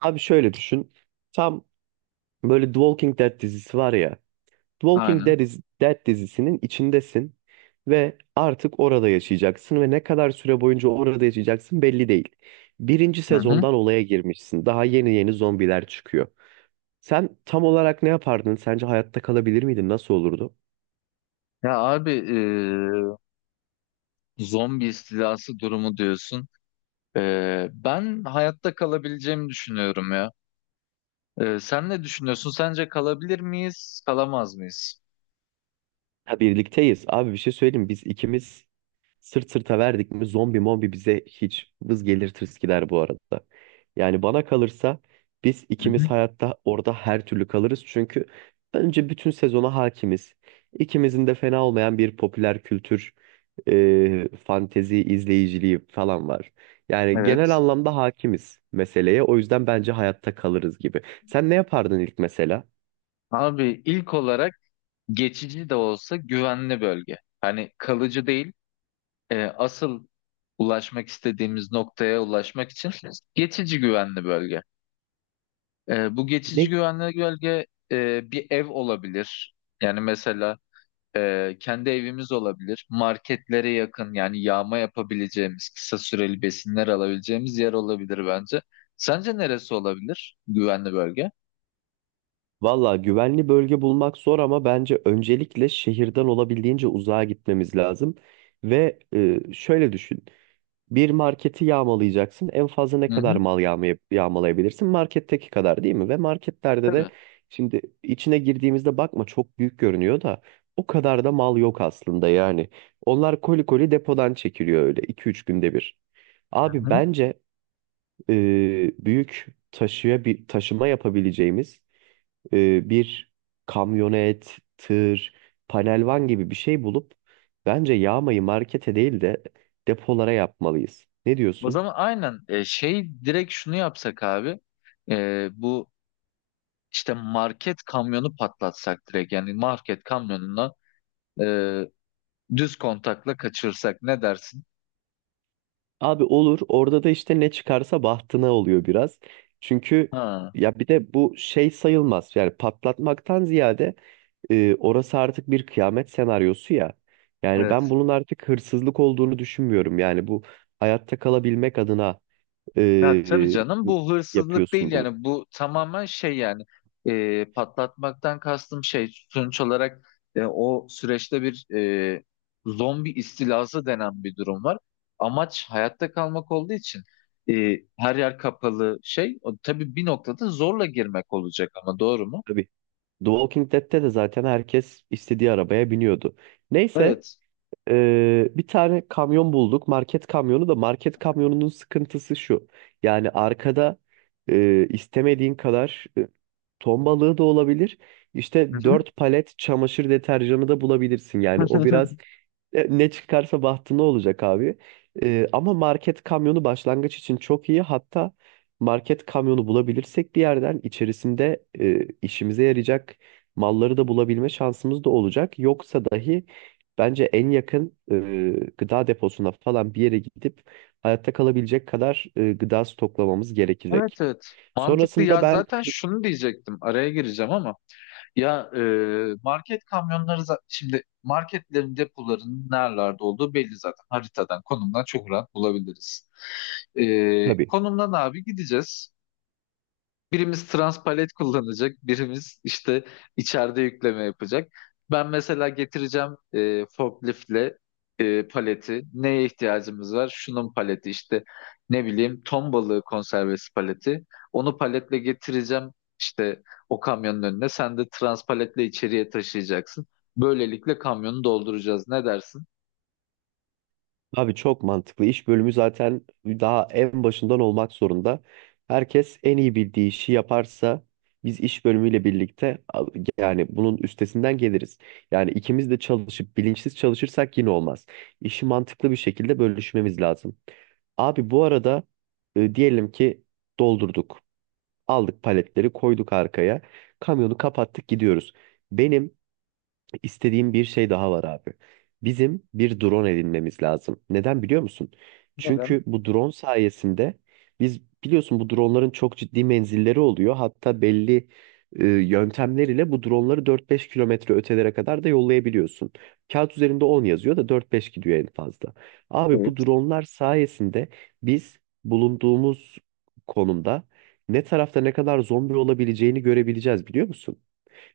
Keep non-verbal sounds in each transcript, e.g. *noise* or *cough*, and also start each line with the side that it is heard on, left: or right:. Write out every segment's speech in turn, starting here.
right: Abi şöyle düşün. Tam böyle The Walking Dead dizisi var ya. The Walking
left: Aynen.
right: Dead, Dead dizisinin içindesin ve artık orada yaşayacaksın ve ne kadar süre boyunca orada yaşayacaksın belli değil. Birinci
left: Hı hı.
right: sezondan olaya girmişsin. Daha yeni yeni zombiler çıkıyor. Sen tam olarak ne yapardın? Sence hayatta kalabilir miydin? Nasıl olurdu?
left: Ya abi zombi istilası durumu diyorsun. Ben hayatta kalabileceğimi düşünüyorum ya. Sen ne düşünüyorsun? Sence kalabilir miyiz, kalamaz mıyız?
right: Ha, birlikteyiz. Abi bir şey söyleyeyim. Biz ikimiz sırt sırta verdik mi zombi mombi bize hiç vız gelir tırıs bu arada. Yani bana kalırsa biz
left: Hı
right: ikimiz
left: hı.
right: hayatta orada her türlü kalırız. Çünkü önce bütün sezona hakimiz. İkimizin de fena olmayan bir popüler kültür, fantezi izleyiciliği falan var. Yani genel
left: Evet.
right: anlamda hakimiz meseleye. O yüzden bence hayatta kalırız gibi. Sen ne yapardın ilk mesela?
left: Abi ilk olarak geçici de olsa güvenli bölge. Hani kalıcı değil. Asıl ulaşmak istediğimiz noktaya ulaşmak için geçici güvenli bölge. Bu geçici
right: Ne?
left: güvenli bölge bir ev olabilir. Yani mesela. Kendi evimiz olabilir. Marketlere yakın yani yağma yapabileceğimiz, kısa süreli besinler alabileceğimiz yer olabilir bence. Sence neresi olabilir güvenli bölge?
right: Valla güvenli bölge bulmak zor ama bence öncelikle şehirden olabildiğince uzağa gitmemiz lazım. Ve şöyle düşün. Bir marketi yağmalayacaksın. En fazla ne
left: Hı
right: kadar
left: hı.
right: mal yağmalayabilirsin? Marketteki kadar değil mi? Ve marketlerde de
left: Tabii.
right: şimdi içine girdiğimizde bakma, çok büyük görünüyor da o kadar da mal yok aslında yani. Onlar koli koli depodan çekiliyor, öyle iki üç günde bir.
left: Hı
right: Abi
left: hı.
right: bence büyük taşıya bir taşıma yapabileceğimiz bir kamyonet, tır, panelvan gibi bir şey bulup bence yağmayı markete değil de depolara yapmalıyız. Ne
left: O
right: diyorsun?
left: zaman aynen şey direkt şunu yapsak abi. Bu işte market kamyonu patlatsak direkt yani market kamyonuna e, düz kontakla kaçırsak ne dersin?
right: Abi olur. Orada da işte ne çıkarsa bahtına oluyor biraz. Çünkü
left: Ha,
right: ya bir de bu şey sayılmaz. Yani patlatmaktan ziyade orası artık bir kıyamet senaryosu ya. Yani ben
left: evet.
right: bunun artık hırsızlık olduğunu düşünmüyorum. Yani bu hayatta kalabilmek adına
left: Ya tabii
right: e,
left: canım bu hırsızlık değil
right: yapıyorsun bunu.
left: yani bu tamamen şey yani patlatmaktan kastım şey sonuç olarak o süreçte bir zombi istilası denen bir durum var. Amaç hayatta kalmak olduğu için her yer kapalı şey o, tabii bir noktada zorla girmek olacak ama doğru mu?
right: Tabii. The Walking Dead'te de zaten herkes istediği arabaya biniyordu. Neyse.
left: Evet.
right: Bir tane kamyon bulduk. Market kamyonu da, market kamyonunun sıkıntısı şu. Yani arkada istemediğin kadar ton balığı da olabilir.
left: Hı
right: İşte
left: hı.
right: 4 palet çamaşır deterjanı da bulabilirsin. Yani o biraz
left: *laughs*
right: ne çıkarsa bahtına olacak abi. Ama market kamyonu başlangıç için çok iyi. Hatta market kamyonu bulabilirsek bir yerden, içerisinde işimize yarayacak malları da bulabilme şansımız da olacak. Yoksa dahi bence en yakın gıda deposuna falan bir yere gidip hayatta kalabilecek kadar gıda stoklamamız
left: Evet,
right: gerekecek.
left: evet. Mantıklı
right: Sonrasında
left: ya,
right: ben
left: zaten şunu diyecektim, araya gireceğim ama. Ya market kamyonları şimdi marketlerin depolarının nerelerde olduğu belli, zaten haritadan konumdan çok rahat bulabiliriz.
right: tabii.
left: Konumdan abi gideceğiz. Birimiz trans palet kullanacak, birimiz işte içeride yükleme yapacak. Ben mesela getireceğim forkliftle paleti. Neye ihtiyacımız var? Şunun paleti işte ne bileyim ton balığı konservesi paleti. Onu paletle getireceğim işte o kamyonun önüne. Sen de trans paletle içeriye taşıyacaksın. Böylelikle kamyonu dolduracağız. Ne dersin?
right: Abi çok mantıklı. İş bölümü zaten daha en başından olmak zorunda. Herkes en iyi bildiği işi yaparsa biz iş bölümüyle birlikte yani bunun üstesinden geliriz. Yani ikimiz de çalışıp bilinçsiz çalışırsak yine olmaz. İşi mantıklı bir şekilde bölüşmemiz lazım. Abi bu arada diyelim ki doldurduk. Aldık, paletleri koyduk arkaya. Kamyonu kapattık, gidiyoruz. Benim İstediğim bir şey daha var abi. Bizim bir drone edinmemiz lazım. Neden biliyor musun?
left: Neden?
right: Çünkü bu drone sayesinde, biz biliyorsun, bu droneların çok ciddi menzilleri oluyor. Hatta belli yöntemler ile bu droneları 4-5 kilometre ötelere kadar da yollayabiliyorsun. Kağıt üzerinde 10 yazıyor da 4-5 gidiyor en fazla. Abi bu dronelar sayesinde biz bulunduğumuz konumda ne tarafta ne kadar zombi olabileceğini görebileceğiz, biliyor musun?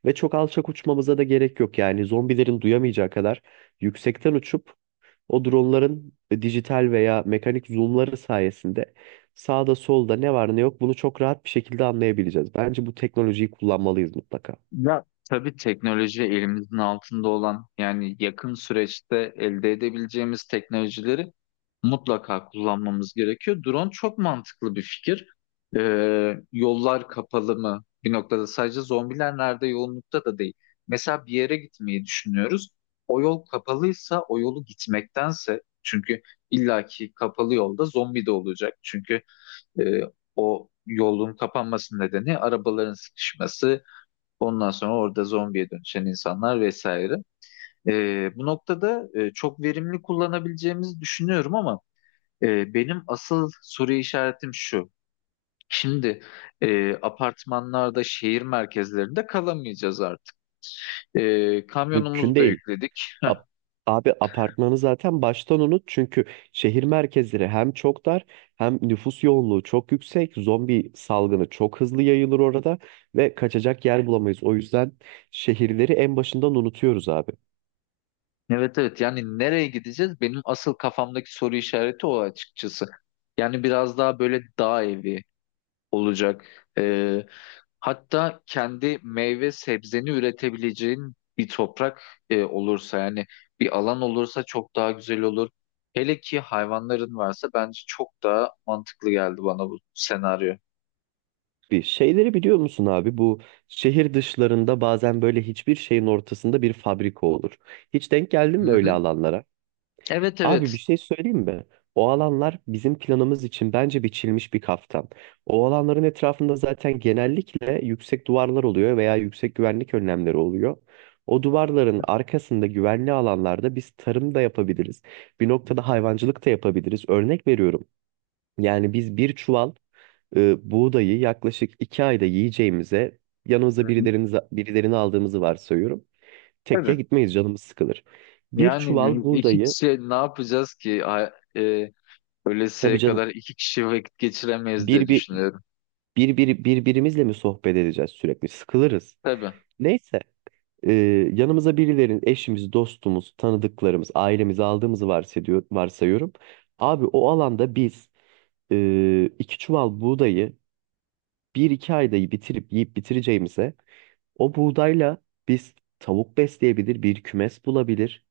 right: Ve çok alçak uçmamıza da gerek yok, yani zombilerin duyamayacağı kadar yüksekten uçup o dronların dijital veya mekanik zoomları sayesinde sağda solda ne var ne yok bunu çok rahat bir şekilde anlayabileceğiz. Bence bu teknolojiyi kullanmalıyız mutlaka.
left: Ya tabii teknoloji elimizin altında olan yani yakın süreçte elde edebileceğimiz teknolojileri mutlaka kullanmamız gerekiyor. Drone çok mantıklı bir fikir. Yollar kapalı mı? Bir noktada sadece zombiler nerede yoğunlukta da değil. Mesela bir yere gitmeyi düşünüyoruz. O yol kapalıysa o yolu gitmektense, çünkü illaki kapalı yolda zombi de olacak. Çünkü e, o yolun kapanması nedeni arabaların sıkışması. Ondan sonra orada zombiye dönüşen insanlar vesaire. Bu noktada çok verimli kullanabileceğimizi düşünüyorum ama benim asıl soru işaretim şu. Şimdi apartmanlarda, şehir merkezlerinde kalamayacağız artık.
right: Mümkün
left: Kamyonumuzu da
right: değil.
left: yükledik.
right: Ap- Abi apartmanı zaten baştan unut, çünkü şehir merkezleri hem çok dar hem nüfus yoğunluğu çok yüksek. Zombi salgını çok hızlı yayılır orada ve kaçacak yer bulamayız. O yüzden şehirleri en başından unutuyoruz abi.
left: Evet, evet, yani nereye gideceğiz? Benim asıl kafamdaki soru işareti o, açıkçası. Yani biraz daha böyle dağ evi olacak. Ee, Hatta kendi meyve sebzeni üretebileceğin bir toprak olursa yani bir alan olursa çok daha güzel olur. Hele ki hayvanların varsa bence çok daha mantıklı geldi bana bu senaryo.
right: Bir şeyleri biliyor musun abi? Bu şehir dışlarında bazen böyle hiçbir şeyin ortasında bir fabrika olur. Hiç denk geldin mi
left: Hı
right: öyle
left: hı.
right: alanlara?
left: Evet,
right: Abi bir
left: evet.
right: şey söyleyeyim mi? O alanlar bizim planımız için bence biçilmiş bir kaftan. O alanların etrafında zaten genellikle yüksek duvarlar oluyor veya yüksek güvenlik önlemleri oluyor. O duvarların
left: Hı
right: arkasında güvenli alanlarda biz tarım da yapabiliriz. Bir noktada hayvancılık da yapabiliriz. Örnek veriyorum. Yani biz bir çuval buğdayı yaklaşık 2 ayda yiyeceğimize, yanımıza
left: hı.
right: birilerini aldığımızı varsayıyorum. Tekke
left: Tabii.
right: gitmeyiz, canımız sıkılır. Bir
left: Yani
right: çuval
left: iki
right: buğdayı,
left: kişi ne yapacağız ki?
right: tabii
left: Ölesiye
right: canım,
left: kadar iki kişi vakit geçiremeyiz diye
right: bir, bir,
left: düşünüyorum.
right: birbirimizle mi sohbet edeceğiz, sürekli sıkılırız.
left: Tabii.
right: Neyse, e, yanımıza birilerin, eşimiz, dostumuz, tanıdıklarımız, ailemizi aldığımızı varsayıyorum. Abi o alanda biz iki çuval buğdayı bir iki ayda bitirip yiyip bitireceğimize, o buğdayla biz tavuk besleyebilir, bir kümes bulabilir,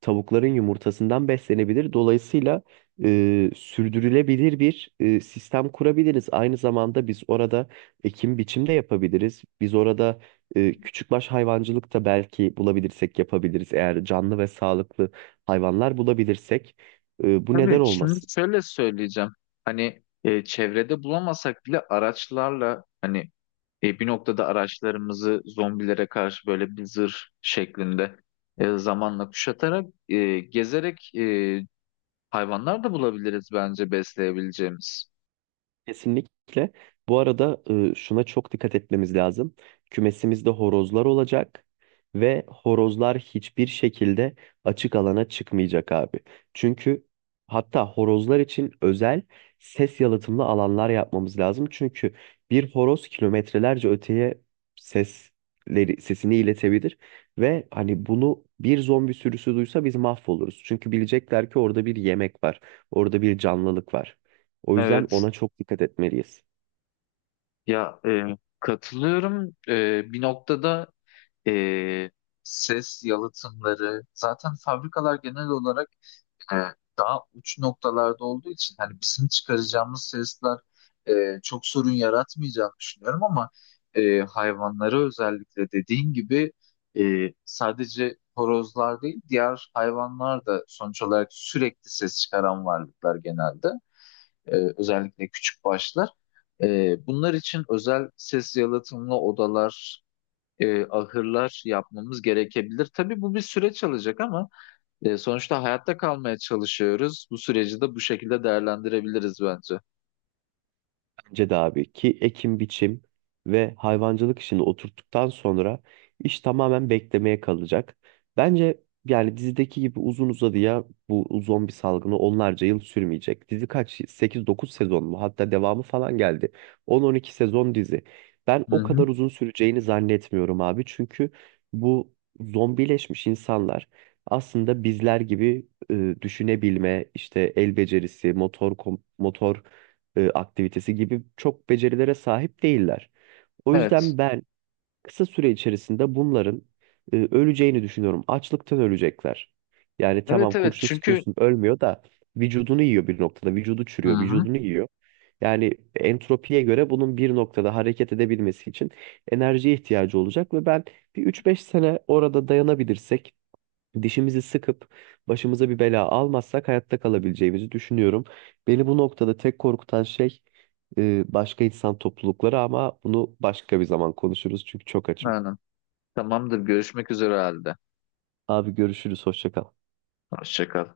right: tavukların yumurtasından beslenebilir. Dolayısıyla sürdürülebilir bir sistem kurabiliriz. Aynı zamanda biz orada ekim biçim de yapabiliriz. Biz orada küçükbaş hayvancılık da, belki bulabilirsek, yapabiliriz. Eğer canlı ve sağlıklı hayvanlar bulabilirsek, bu
left: Tabii,
right: neden
left: şimdi
right: olmasın?
left: şöyle söyleyeceğim. Hani çevrede bulamasak bile araçlarla hani bir noktada araçlarımızı zombilere karşı böyle bir zırh şeklinde zamanla kuşatarak gezerek hayvanlar da bulabiliriz bence besleyebileceğimiz.
right: Kesinlikle. Bu arada şuna çok dikkat etmemiz lazım. Kümesimizde horozlar olacak ve horozlar hiçbir şekilde açık alana çıkmayacak abi. Çünkü, hatta, horozlar için özel ses yalıtımlı alanlar yapmamız lazım. Çünkü bir horoz kilometrelerce öteye sesini iletebilir ve hani bunu bir zombi sürüsü duysa biz mahvoluruz. Çünkü bilecekler ki orada bir yemek var, orada bir canlılık var. O yüzden
left: Evet.
right: ona çok dikkat etmeliyiz.
left: Ya katılıyorum. Bir noktada e, ses yalıtımları zaten fabrikalar genel olarak e, daha uç noktalarda olduğu için hani bizim çıkaracağımız sesler çok sorun yaratmayacağını düşünüyorum ama hayvanlara özellikle dediğin gibi sadece horozlar değil diğer hayvanlar da sonuç olarak sürekli ses çıkaran varlıklar genelde. Özellikle küçük başlar. Bunlar için özel ses yalıtımlı odalar, ahırlar yapmamız gerekebilir. Tabii bu bir süreç alacak ama. Sonuçta hayatta kalmaya çalışıyoruz. Bu süreci de bu şekilde değerlendirebiliriz bence.
right: Bence de abi ki ekim biçim ve hayvancılık işini oturttuktan sonra iş tamamen beklemeye kalacak. Bence yani dizideki gibi uzun uzadıya bu zombi salgını onlarca yıl sürmeyecek. Dizi kaç? 8-9 sezon mu? Hatta devamı falan geldi. 10-12 sezon dizi. Ben
left: Hı
right: o
left: hı.
right: kadar uzun süreceğini zannetmiyorum abi. Çünkü bu zombileşmiş insanlar aslında bizler gibi düşünebilme, işte el becerisi, motor aktivitesi gibi çok becerilere sahip değiller. O
left: Evet.
right: yüzden ben kısa süre içerisinde bunların öleceğini düşünüyorum. Açlıktan ölecekler. Yani tamam,
left: Evet, evet
right: kurşun
left: çünkü...
right: sıkıyorsun ölmüyor da vücudunu yiyor bir noktada. Vücudu
left: Hı
right: çürüyor,
left: hı.
right: vücudunu yiyor. Yani entropiye göre bunun bir noktada hareket edebilmesi için enerjiye ihtiyacı olacak ve ben bir üç beş sene orada dayanabilirsek, dişimizi sıkıp başımıza bir bela almazsak, hayatta kalabileceğimizi düşünüyorum. Beni bu noktada tek korkutan şey başka insan toplulukları, ama bunu başka bir zaman konuşuruz çünkü çok açım.
left: Aynen. Tamamdır. Görüşmek üzere halde.
right: Abi görüşürüz, hoşça kal.
left: Hoşça kal.